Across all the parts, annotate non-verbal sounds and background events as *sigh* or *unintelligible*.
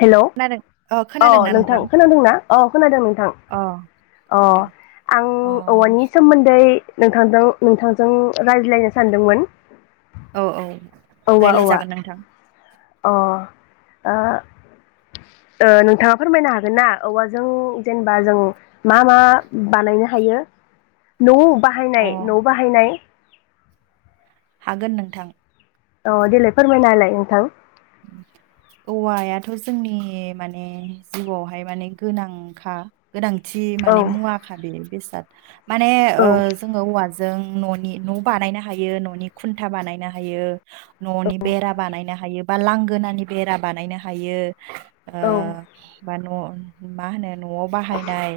Hello अ नोंथां खोनादोंना? अ खोनादों नोंथां अ अ खोनादों आं अ औवानि सोमोन्दै नोंथां जों नोंथांजों रायज्लायनो सानदोंमोन औ औ औवा औवा रायलायजागोन नोंथां अ ओ ओ नोंथाङा फोरमायनो हागोन ना औवाजों जेनेबा जों मा मा बानायनो हायो न' अ बाहायनाय न' बाहायनाय हागोन नोंथां औ देलाय फोरमायना होलाय नोंथां औवायाथ' जोंनि माने जिउआवहाय माने गोनांखा गोनांथि औ माने मुवाखा बे बेसे दाद माने औ ओ जोङो औवा जों न' नि नबानायनो हायो न' नि खुन्था बानायनो हायो। औ न'नि बेरा बानायनो हायो। बा लांगोनानि बेरा बानायनो हायो। ओ औ बा न' मा होनो न'आव बाहायनाय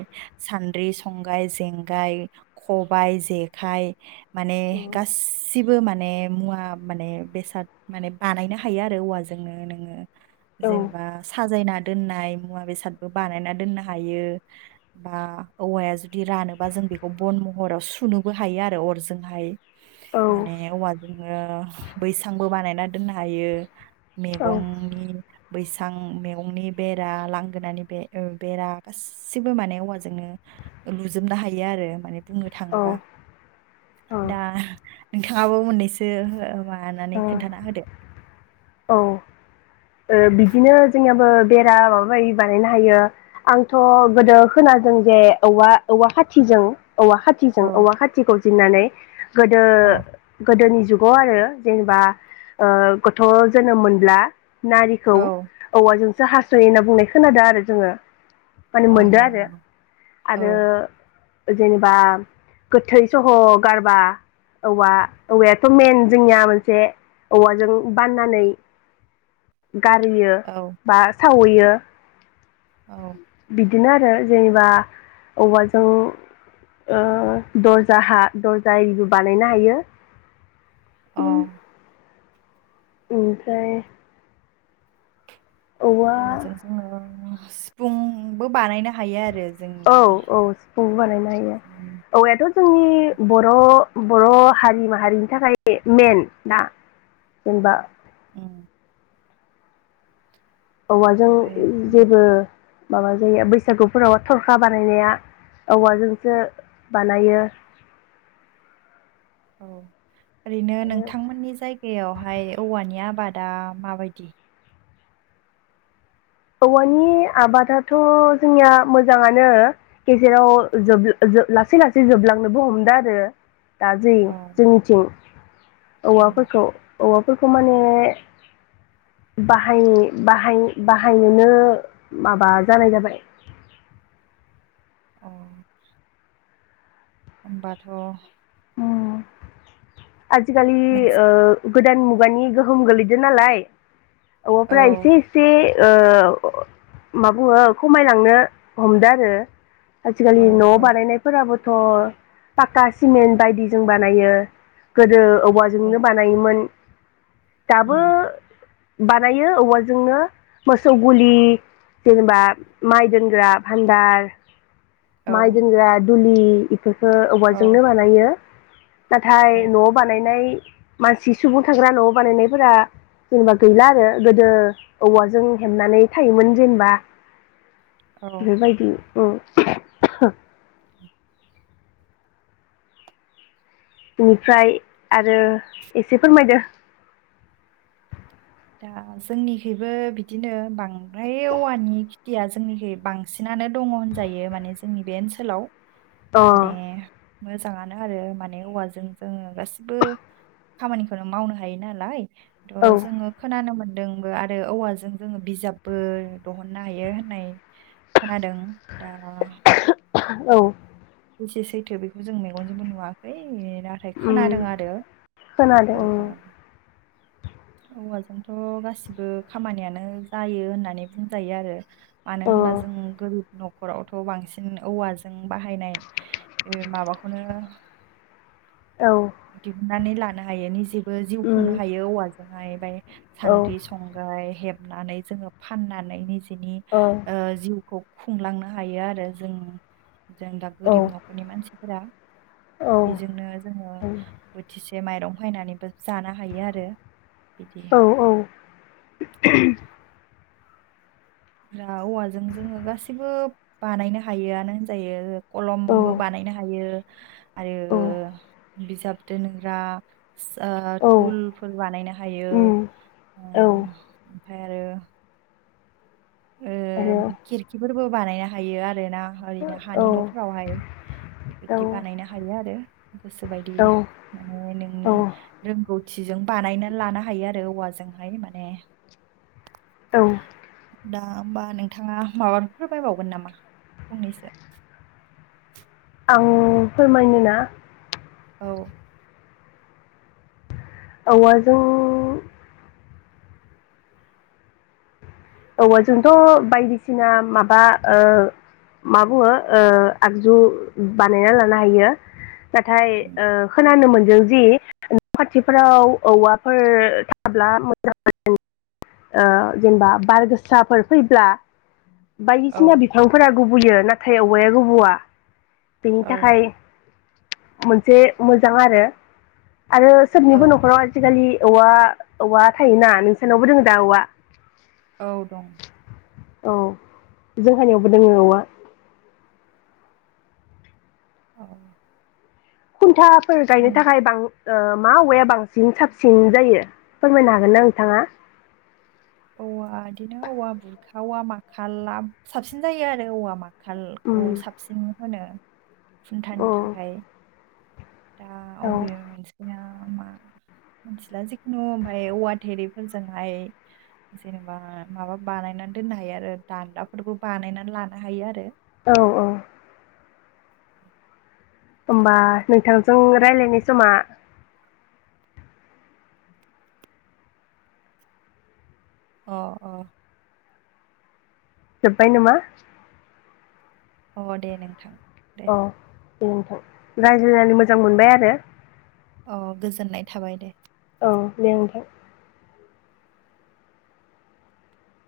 सान्द्रि संग्राइ जेंगाय खबायाइ जेखाइ माने गासै बो माने मुवा माने बेसाद माने बानायनो हायो आरो। औवाजोंनो नोङो औ जेनेबा साजायना दोननाय मुवा बेसादबो बानायना दोननो हायो बा औवाया जुदि रानोबा जों बेखौ बन महराव सुनोबो हायो आरो अरजोंहाय। माने औवा जोङो बैसांबो बानायना दोननो हायो। औ मैगंनि बैसां मेगंनि बेरा लांगोनानि बे बेरा गासिबो माने औवाजोंनो लुजोबनो हायो आरो माने बुंनो थाङोबा औ दा नोंथाङाबो मोननैसो ओ मानानै खोन्थाना होदो। औ ओ बिदिनो जोंनियाबो बेरा माबा माबि बानायनो हायो आंथ' गोदो खादों जे औवा औवा खाथिजों औवा खााथिजों औ औवा खााथिखौ जिन्नानै गोदो औ गोदोनि जुगाव आरो जेनेबा ओ गथ' जोनोम मोनब्ला नारिखौ औ औवाजों सो हासयो होनना बुंनाय खोनादों आरो जोङो। माने मोनदों आरो। अ औ आरो जेनेबा गोथै सह गारबा औवा औवायाथ' मेन जोंनिया मोनसे औवाजों बाननानै *unintelligible* गारियो औ बा सावैयो। औ बिदिनो आरो जेनेबा औवाजों ओ दर्जा हा दरजा एरिबो बानायनो हायो। अ ओमफ्राय औवा औवाजों जोङो सिफुंबो बानायनो हायो आरो। जोंनि औ औ सिफुंबो बानायनो हायो जोंनि औवायाथ जोंनि बर' बर' हारि माहारिनि थाखाय मेन दा जेनेबा उम औवाजों ओमफ्राय जों जेबो माबा जायो बैसागुफोराव थरखा बानायनाया औवाजोंसो बानायो औ ओरैनो आरो नोंथांमोननि जायगायावहाय औवानि आबाद आबादा माबायदि औवानि आबादाथ' जोंनिया मोजांङानो गेजेराव लासै लासै जोबलांनोबो हमदों आरो दाजै औ जोंनिथिं औ औवाफोरखौ औवाफोरखौ माने बाहाय बाहाय बाहायनोनो माबा जानाय जाबाय औ होनोमबाथ' अम नोंस आजिखालि गोदान मुगानि गोहोम गोलैदों नालाय औ औवाफोरा एसे एसे ओ मा बुङो खमायलांनो हमदो आरो औ आजिखालि न' औ बानायनायफोराबो थ' पाका सिमेन्ट बायदि जों बानायो गोदो औवाजोंनो औ बानायोमोन दाबो उम बानायो औवाजोंनो मोसौ गुलि जेनेबा माइ दोनग्रा भान्दार औ माइ दोनग्रा दुलि बेखौ औ औवाजोंनो बानायो। औ नाथाय न'आव बानायनाय मानसि सुबुं थाग्रा न' बानायनायफोरा जेनेबा गैला आरो गोदो औवाजों हेबनानै थायोमोन जेनेबा औ बेबायदि औ *unintelligible* बेनिफ्राय आरो एसे फोरमायदो दा जोंनिखैबो बिदिनो बांद्राय औवानि खेथिया जोंनिखै बांसिनानो दङ होनजायो माने जोंनि बे ओनसोलाव अ माने मोजाङानो आरो माने औवाजों जोङो गासिबो खामानिखौनो मावनो हायो नालाय थ' औ जोङो खोनानो मोन मोनदोंबो आरो औवाजों जोङो बिजाबबो दिहुननो हायो होननाय खोनादों दा औ जेसे सैथो बेखौ जों मेगनजोंबो नुवाखै ए नाथाय उम खोनादों आरो खोनादों उम औवाजोंथ' गासिबो खामानियानो जायो होननानै बुंजायो आरो अ मानो होनबा जों गोरि न'खरावथ' बांसिन औवाजों बाहायनाय ओ माबाखौनो औ। नानै लानो हायोनि जि जिउ उम खुंनो औ हायो औवाजों बायबाय औ सानद्रि, संग्राय हेबनानै जोङो फाननानै बिनि औ ओ जिउखौ खुंलांनो हायो आरो जों जों दा गोरिब न'खरनि मानसिफोरा औ बेजोंनो जोङो बोथिसे जे माइरं फायनानैबो जानो हायो आरो बिदि औ औ दा औवाजों जोङो गासिबो बानायनो हायोआनो होनजायो कलमबो बानायनो हायो आरो बिजाब दोनग्रा सा औ तुुलफोर बानायनो हायो उम औ ओमफ्राय आरो ओ आरो औ खिरखिफोरबो बानायना थायो आरोना। औ ओरैनो औ हानि न'फोरावहाय बेबायदि बानायनो हायो आरो गोसोबायदि माने औ नोंनि रोंगौथिजों बानायनानै लानो हायो आरो औवाजोंहाय माने औ। दा होमबा नोंथाङा माबाफोर फोरमायबावगोन नामा फंनैसो आं फोरमायनो ना औ। औवाजों औवाजोंथ' बायदिसिना माबा ओ मा बुङो ओ आगजु बानायना लानो हायो। नाथाय उम ओ खोनानो मोन जोंदि न' खाथिफोराव औवाफोर थाब्ला मोजां ओ जेनेबा बार गोसाफोर फैब्ला औ बायदिसिना बिफांफोरा गुबुयो नाथाय औवाया गुबुआ बेनि औ थाखाय मोनसे मोजां आरो आरो औ सोबनिबो न'खराव आजिखालि औवा औवा थायोना नोंसानावबो दङ' दा औवा औ दं औ जोंहानियावबो दोङो औवा अ खुन्था फोर गायनो थाखाय बां ओ मा औवाया बांसिन साबसिन जायो फोरमायनो हागोन ना नोंथाङा? औवा इदिनो औवा बुरखा औवा माखाला साबसिन जायो आरो औवा मा उम खालखौ साबसिन होनो औ खुन्थानि थाखाय दा औ अबेयो मोनसेया मा मिथिला जिखुनु ओमफाय औवा थेरिफोरजोंहाय जेनेबा माबा बानायनानै दोननो हायो आरो दान्दाफोरबो बानायनानै लानो हायो आरो औ औ होमबा नोंथांजों रायलायनाय समा अ अ जोब्बाय नामा? अ दे नोंथां दे औ दे नोंथां रायज्लायनानै मोजां मोनबाय आरो अ गोजोननाय थाबाय दे अ दे नोंथां